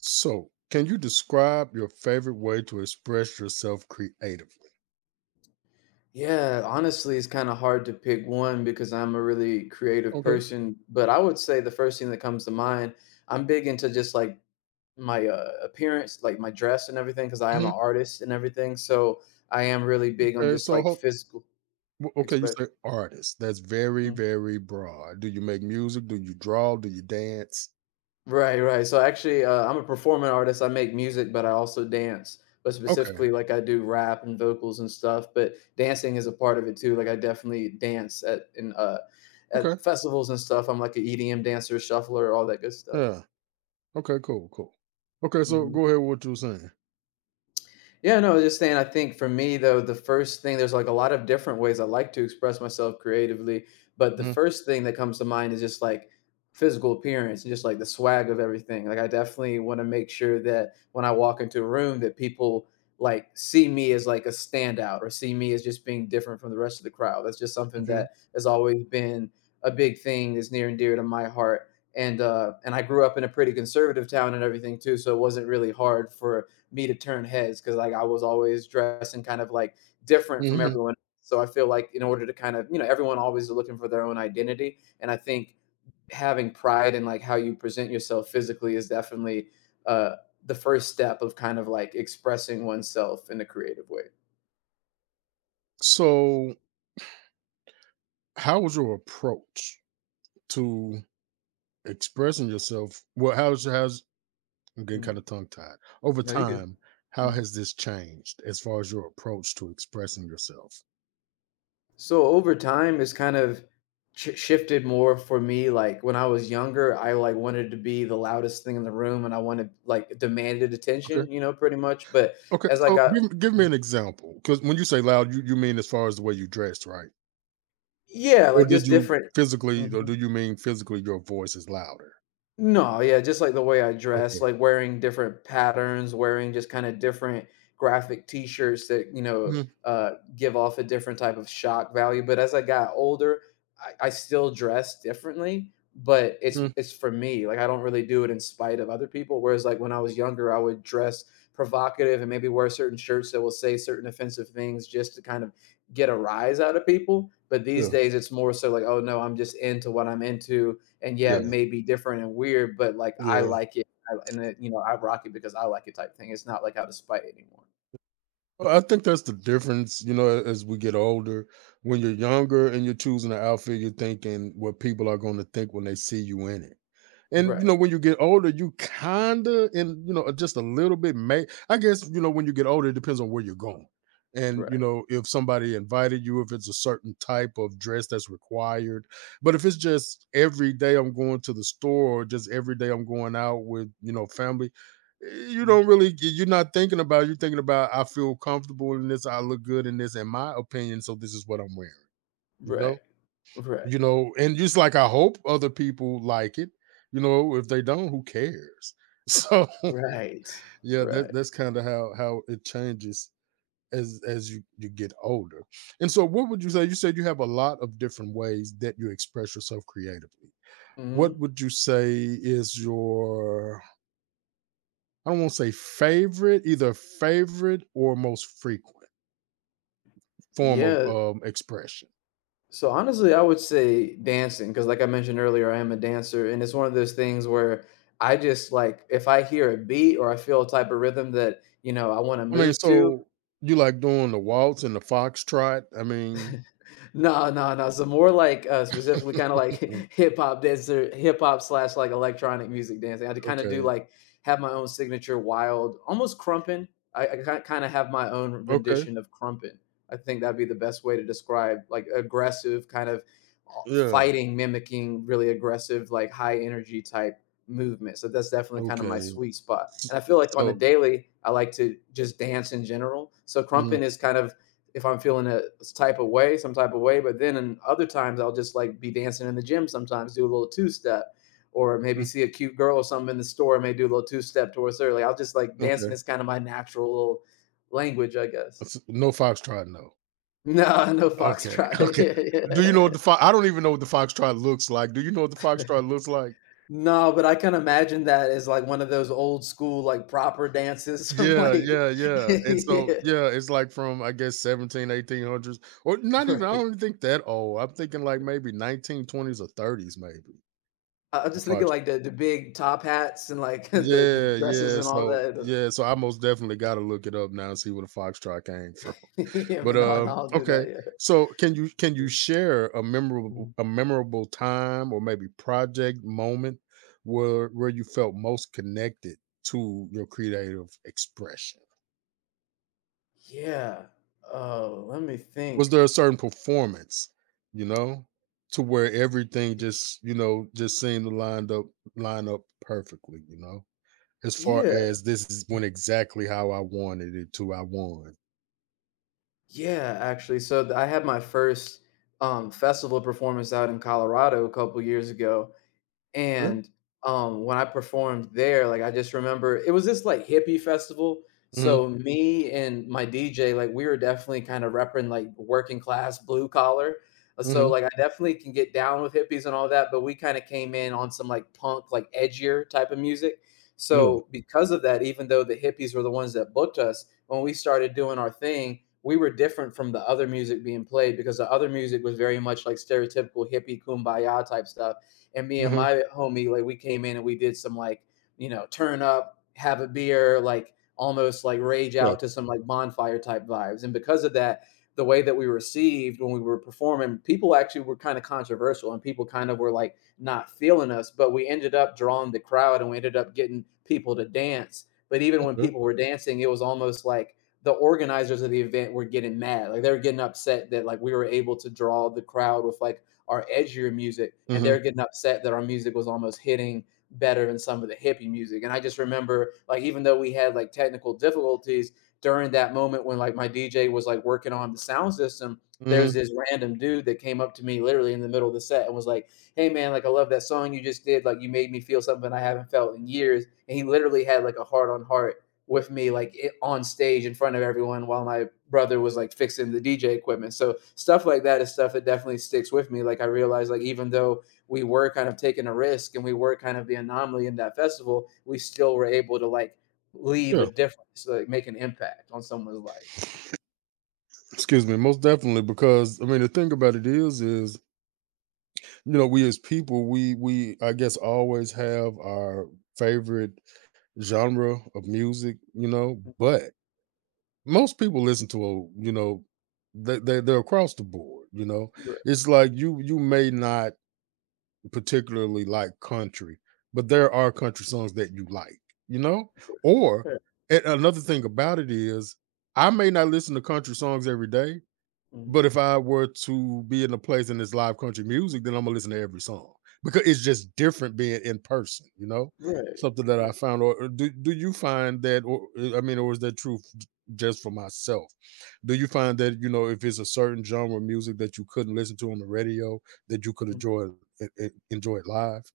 So, can you describe your favorite way to express yourself creatively? Yeah, honestly, it's kind of hard to pick one because I'm a really creative Okay. person. But I would say the first thing that comes to mind, I'm big into just like my appearance, like my dress and everything, because I am an Hmm. artist and everything. So I am really big on Okay, just so like physical okay, you say expression. artist. That's very, very broad. Do you make music? Do you draw? Do you dance? Right, right. So actually, I'm a performing artist. I make music, but I also dance. But Okay, specifically, like I do rap and vocals and stuff. But dancing is a part of it too. Like I definitely dance at in okay, at festivals and stuff. I'm like an EDM dancer, shuffler, all that good stuff. yeah, okay, cool, cool. Okay, so Mhm. go ahead with what you were saying. Yeah, no, I was just saying, I think for me, though, the first thing there's, like, a lot of different ways I like to express myself creatively, but the Hmm. first thing that comes to mind is just, like, physical appearance and just, like, the swag of everything. Like, I definitely wanna make sure that when I walk into a room that people, like, see me as, like, a standout or see me as just being different from the rest of the crowd. That's just something Okay. that has always been a big thing that's near and dear to my heart, and I grew up in a pretty conservative town and everything too, so it wasn't really hard for me to turn heads because like I was always dressing kind of like different from Hmm. everyone. So I feel like in order to kind of, everyone always is looking for their own identity. And I think having pride in like how you present yourself physically is definitely uh, the first step of kind of like expressing oneself in a creative way. So, how was your approach to expressing yourself? Well, how's how's I'm getting Mm. kind of tongue tied. Over No, you're good. time, how Mhm. has this changed as far as your approach to expressing yourself? So over time, it's kind of shifted more for me. Like when I was younger, I like wanted to be the loudest thing in the room, and I wanted like demanded Okay. attention, you know, pretty much. But Okay. as I So got, give me mhm, an example. Because when you say loud, you mean as far as the way you dressed, right? yeah, Or like did just you different. physically, or Mm-hmm. do you mean physically your voice is louder? No, yeah, just like the way I dress, Okay. like wearing different patterns, wearing just kind of different graphic t-shirts that, you know, Mm-hmm. Give off a different type of shock value. But as I got older, I still dress differently, but it's for me. Like I don't really do it in spite of other people. Whereas like when I was younger, I would dress provocative and maybe wear certain shirts that will say certain offensive things just to kind of get a rise out of people. But these Yeah. days, it's more so like, oh no, I'm just into what I'm into and yeah, it Yeah. may be different and weird, but like I Yeah. like it, I, and it, you know I rock it because I like it type thing. It's not like out of spite anymore. Well, I think that's the difference, you know, as we get older. When you're younger and you're choosing an outfit, you're thinking what people are going to think when they see you in it. And Right, when you get older, you kinda and just a little bit may I guess, when you get older, it depends on where you're going. And right, if somebody invited you, if it's a certain type of dress that's required. But if it's just every day I'm going to the store or just every day I'm going out with, family, you don't mm, really you're not thinking about you're thinking about, I feel comfortable in this, I look good in this, in my opinion, so this is what I'm wearing, you right, know? right, You know and just like, I hope other people like it, you know? If they don't, who cares? So right, yeah, that, right. that's kind of how it changes as you get older. And so, what would you say— you said you have a lot of different ways that you express yourself creatively, what Hmm. would you say is your— I don't want to say favorite, either favorite or most frequent form of Yeah. Expression? So honestly, I would say dancing because, like I mentioned earlier, I am a dancer, and it's one of those things where I just like if I hear a beat or I feel a type of rhythm that you know I want to I mean, move to, so you like doing the waltz and the foxtrot, I mean? no, no, no. So more like specifically kind of like hip hop dancer, hip hop slash like electronic music dancing. I kind of do Okay, like have my own signature wild, almost crumpin. I kind of have my own okay, rendition of crumpin. I think that'd be the best way to describe like aggressive kind of yeah, fighting, mimicking really aggressive, like high energy type movement. So that's definitely kind of my okay. sweet spot. S And I feel like on the So, daily, I like to just dance in general. So mhm, crumpin is kind of if I'm feeling a type of way, some type of way. But then in other times, I'll just like be dancing in the gym sometimes, do a little two step, or maybe mm, see a cute girl or something in the store, and may do a little two step towards her. Like I'll just like okay, dancing is kind of my natural little language, I guess. s no foxtrot, no. No, no Okay, foxtrot. okay. Yeah, Do you know what yeah. the fox? I don't even know what the foxtrot looks like. Do you know what the foxtrot looks like? No, but I can imagine that as like one of those old school, like proper dances from Yeah, like, yeah, yeah, and so yeah, yeah, it's like from, I guess, seventeen, eighteen hundreds, or not even, I right. don't even think that old. I'm thinking like maybe 1920s or 30s maybe, I'm the just thinking like the big top hats and like the yeah, dresses yeah, and all so that. yeah, so I most definitely gotta look it up now and see where the foxtrot came from. Yeah, But, but no, no, I'll do okay, that, yeah. so can you share a memorable Mhm. a memorable time or maybe project moment where you felt most connected to your creative expression? Yeah. Oh, let me Was think. there a certain performance, you know, to where everything just, just seemed to line up perfectly, you know? As far Yeah, as this is went exactly how I wanted it to, I won. yeah, actually, so th I had my first, festival performance out in Colorado a couple years ago, Yeah. and when I performed there, like I just remember it was this like hippie festival. Mhm, So me and my DJ, like we were definitely kind of repping like working class blue collar. So mhm, like I definitely can get down with hippies and all that, but we kind of came in on some like punk, like edgier type of music. yeah, So because of that, even though the hippies were the ones that booked us, when we started doing our thing, we were different from the other music being played because the other music was very much like stereotypical hippie kumbaya type stuff and me and mhm, my homie like we came in and we did some like you know turn up, have a beer, like almost like rage yeah, out to some like bonfire type vibes. And because of that, the way that we were received when we were performing, people actually were kind of controversial and people kind of were like not feeling us, but we ended up drawing the crowd and we ended up getting people to dance. But even when okay, people were dancing, it was almost like the organizers of the event were getting mad. Like they were getting upset that like we were able to draw the crowd with like our edgier music, and mhm, they're getting upset that our music was almost hitting better than some of the hippie music. And I just remember, like, even though we had like technical difficulties during that moment when like my DJ was like working on the sound system, there's mhm, this random dude that came up to me literally in the middle of the set and was like, "Hey man, like I love that song you just did. Like you made me feel something I haven't felt in years." And he literally had like a heart on heart with me like it, on stage in front of everyone while my brother was like fixing the DJ equipment. So stuff like that is stuff that definitely sticks with me. Like I realized like even though we were kind of taking a risk and we were kind of the anomaly in that festival, we still were able to like leave a yeah. difference, like make an impact on someone's life. Excuse me, most definitely because, I mean, the thing about it is we as people, I guess, always have our favorite genre of music, you know, but most people listen to a— you know, they're across the board, you know? Right. It's like you may not particularly like country, but there are country songs that you like, you know? Or— Right. and another thing about it is, I may not listen to country songs every day, Mhm. but if I were to be in a place and it's live country music, then Imma listen to every song because it's just different being in person, you know? Right. Something that Right. I found, or— or do do you find that, or I mean, or is that true f j just for myself? Do you find that, if it's a certain genre of music that you couldn't listen to on the radio, that you could enjoy it live?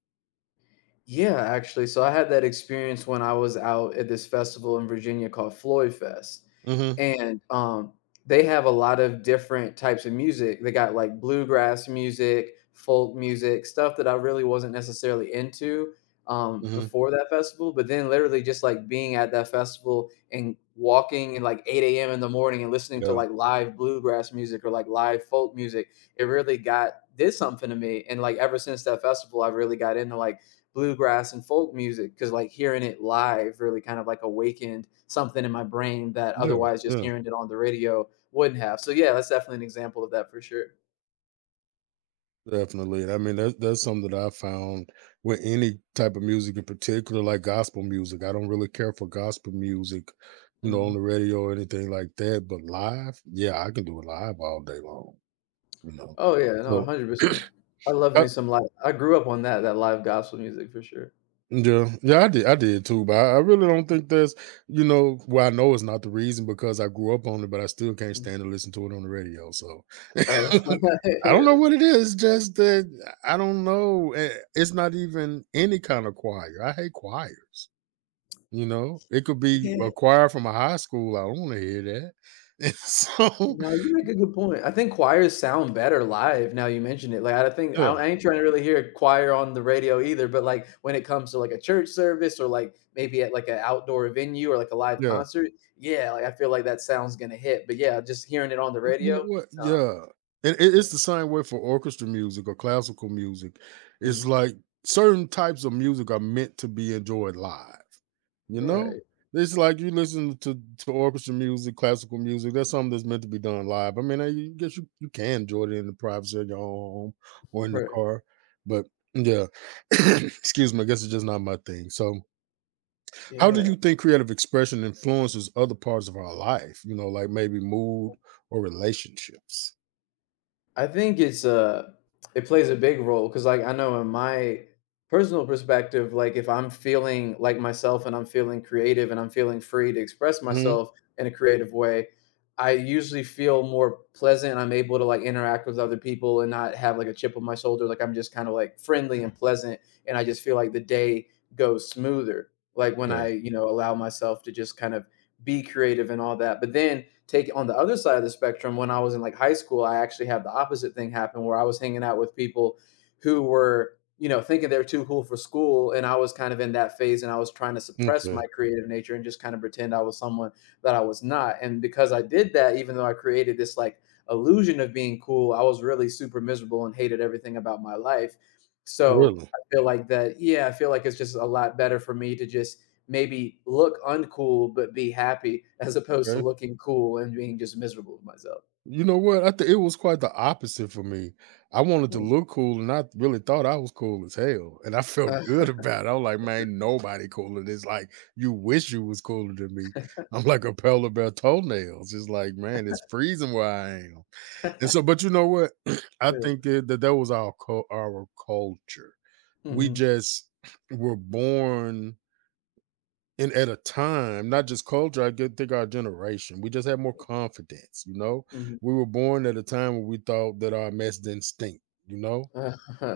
Yeah, actually. So I had that experience when I was out at this festival in Virginia called Floyd Fest. Mhm, And they have a lot of different types of music. They got like bluegrass music, folk music, stuff that I really wasn't necessarily into mhm. before that festival. But then literally just like being at that festival and walking in like 8 a.m. in the morning and listening to Yeah. like live bluegrass music or like live folk music, it really got did something to me. And like ever since that festival, I've really got into like bluegrass and folk music because like hearing it live really kind of like awakened something in my brain that Yeah, otherwise just yeah. hearing it on the radio wouldn't have. So yeah, that's definitely an example of that for sure. Definitely. I mean, that's something that I found with any type of music, in particular, like gospel music. I don't really care for gospel music, on Mhm. the radio or anything like that. But live, yeah, I can do it live all day long, you know. Oh yeah, no, So 100%. I love me some live I grew up on that that live gospel music for sure. yeah, yeah, I did too, but I really don't think that's— you know, well, I know it's not the reason because I grew up on it, but I still can't Mm. stand to listen to it on the radio. So Oh, I don't know what it is. Just that I don't know. It's not even any kind of choir. I hate choirs. It could be yeah. a choir from a high school. I don't want to hear that. And so No, you make a good point. I think choirs sound better live now you mentioned it. Like, I think I yeah, don't I ain't trying to really hear a choir on the radio either, but, like, when it comes to, like, a church service or, like, maybe at, like, an outdoor venue or, like, a live yeah. concert, yeah, like, I feel like that sound's gonna hit, but yeah, just hearing it on the And you know radio, what? nah, Yeah. And yeah, it's the same way for orchestra music or classical music. It's mhm. like certain types of music are meant to be enjoyed live. You know, Right, it's like you listen to orchestra music, classical music. That's something that's meant to be done live. I mean, I you guess you, you can enjoy it in the privacy of your own home or in the right, car, but yeah. Excuse me. I guess it's just not my thing. So how do yeah. you think creative expression influences other parts of our life? You know, like maybe mood or relationships. I think it's it plays a big role because like I know in my personal perspective, like if I'm feeling like myself and I'm feeling creative and I'm feeling free to express Hmm. myself in a creative way, I usually feel more pleasant. I'm able to like interact with other people and not have like a chip on my shoulder. Like I'm just kind of like friendly and pleasant and I just feel like the day goes smoother. Like when Yeah. I, you know, allow myself to just kind of be creative and all that. But then take on the other side of the spectrum, when I was in like high school, I actually had the opposite thing happen where I was hanging out with people who were, you know, thinking they're too cool for school. And I was kind of in that phase and I was trying to suppress my Okay. creative nature and just kind of pretend I was someone that I was not. And because I did that, even though I created this like illusion of being cool, I was really super miserable and hated everything about my life. So Really? I feel like that, yeah, I feel like it's just a lot better for me to just maybe look uncool but be happy as opposed to Okay. looking cool and being just miserable with myself. You know what? I think it was quite the opposite for me. I wanted to Hmm. look cool, and I really thought I was cool as hell, and I felt Uh, good about it. I was like, man, ain't nobody cooler. It's like, you wish you was cooler than me. I'm like a pale of bare toenails. It's like, man, it's freezing where I am. And so but you know what? I yeah. think that was our culture. We Mhm. just were born in at a time, not just culture, I get think our generation, we just had more confidence, you know? Mhm. We were born at a time when we thought that our mess didn't stink, you know?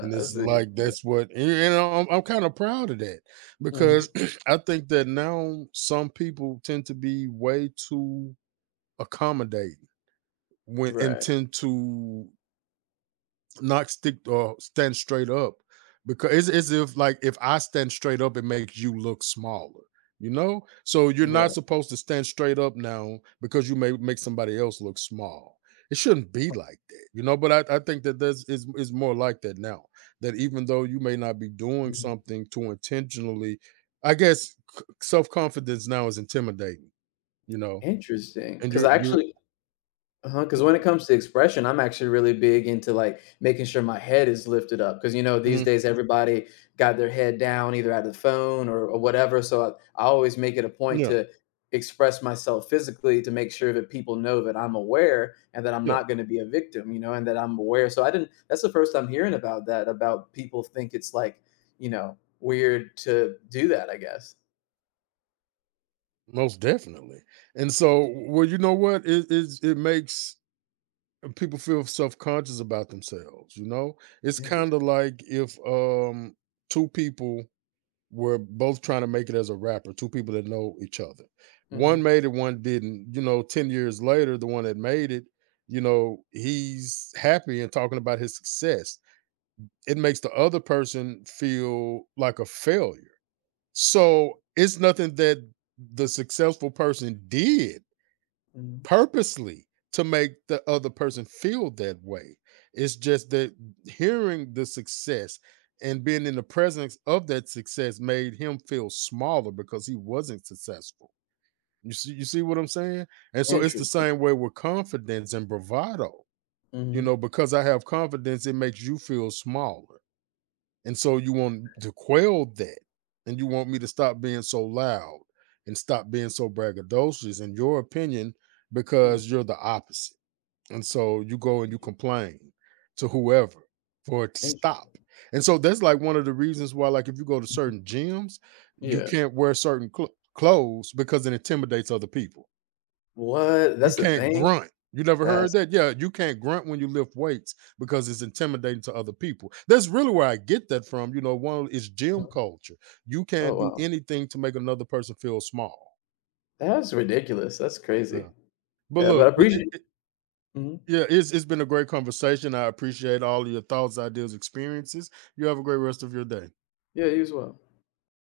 And I it's see. like Yeah. that's what, and I'm kinda proud of that Mhm. because I think that now some people tend to be way too accommodating when— and Right. tend to not stick or stand straight up because it's as if like, if I stand straight up, it makes you look smaller, you know? So you're not Right. supposed to stand straight up now because you may make somebody else look small. It shouldn't be like that, you know. But I think that that's— is more like that now. That even though you may not be doing Mhm. something to intentionally, I guess, self confidence now is intimidating, you know. Interesting. And Because I you're— actually uh-huh, huh. Because when it comes to expression, I'm actually really big into, like, making sure my head is lifted up. Because you know, these mhm, days everybody got their head down either at the phone or whatever, so I always make it a point yeah, to express myself physically to make sure that people know that I'm aware and that I'm yeah. not gonna be a victim, you know, and that I'm aware, so I didn't that's the first I'm hearing about that, about people think it's, like, you know, weird to do that, I guess. Most definitely. And so, well, you know what? it makes people feel self-conscious about themselves, you know? It's kind of Interesting. like, if two people were both trying to make it as a rapper, two people that know each other. One Mhm, made it, one didn't. 10 years later, the one that made it, he's happy and talking about his success. It makes the other person feel like a failure. So, it's nothing that the successful person did mhm. purposely to make the other person feel that way. It's just that hearing the success and being in the presence of that success made him feel smaller because he wasn't successful. You see what I'm saying? And so it's the Interesting. same way with confidence and bravado. Mhm, Because I have confidence, it makes you feel smaller. And so you want to quell that. And you want me to stop being so loud and stop being so braggadocious, in your opinion, hmm. because you're the opposite. And so you go and you complain to whoever for it to Interesting. Hmm, stop. interesting. And so that's like one of the reasons why, like, if you go to Hmm. certain gyms, you Yeah. can't wear certain clothes because it intimidates other people. What? You That's the can't thing? grunt. You never heard That's that? Yeah, you can't grunt when you lift weights because it's intimidating to other people. That's really where I get that from. One is gym oh. culture. You Oh, can't do wow. anything to make another person feel small. That's ridiculous. That's crazy. Yeah. But Yeah, but look, I appreciate mhm. yeah, it's been a great conversation. I appreciate all of your thoughts, ideas, experiences. You have a great rest of your day. Yeah, you as well.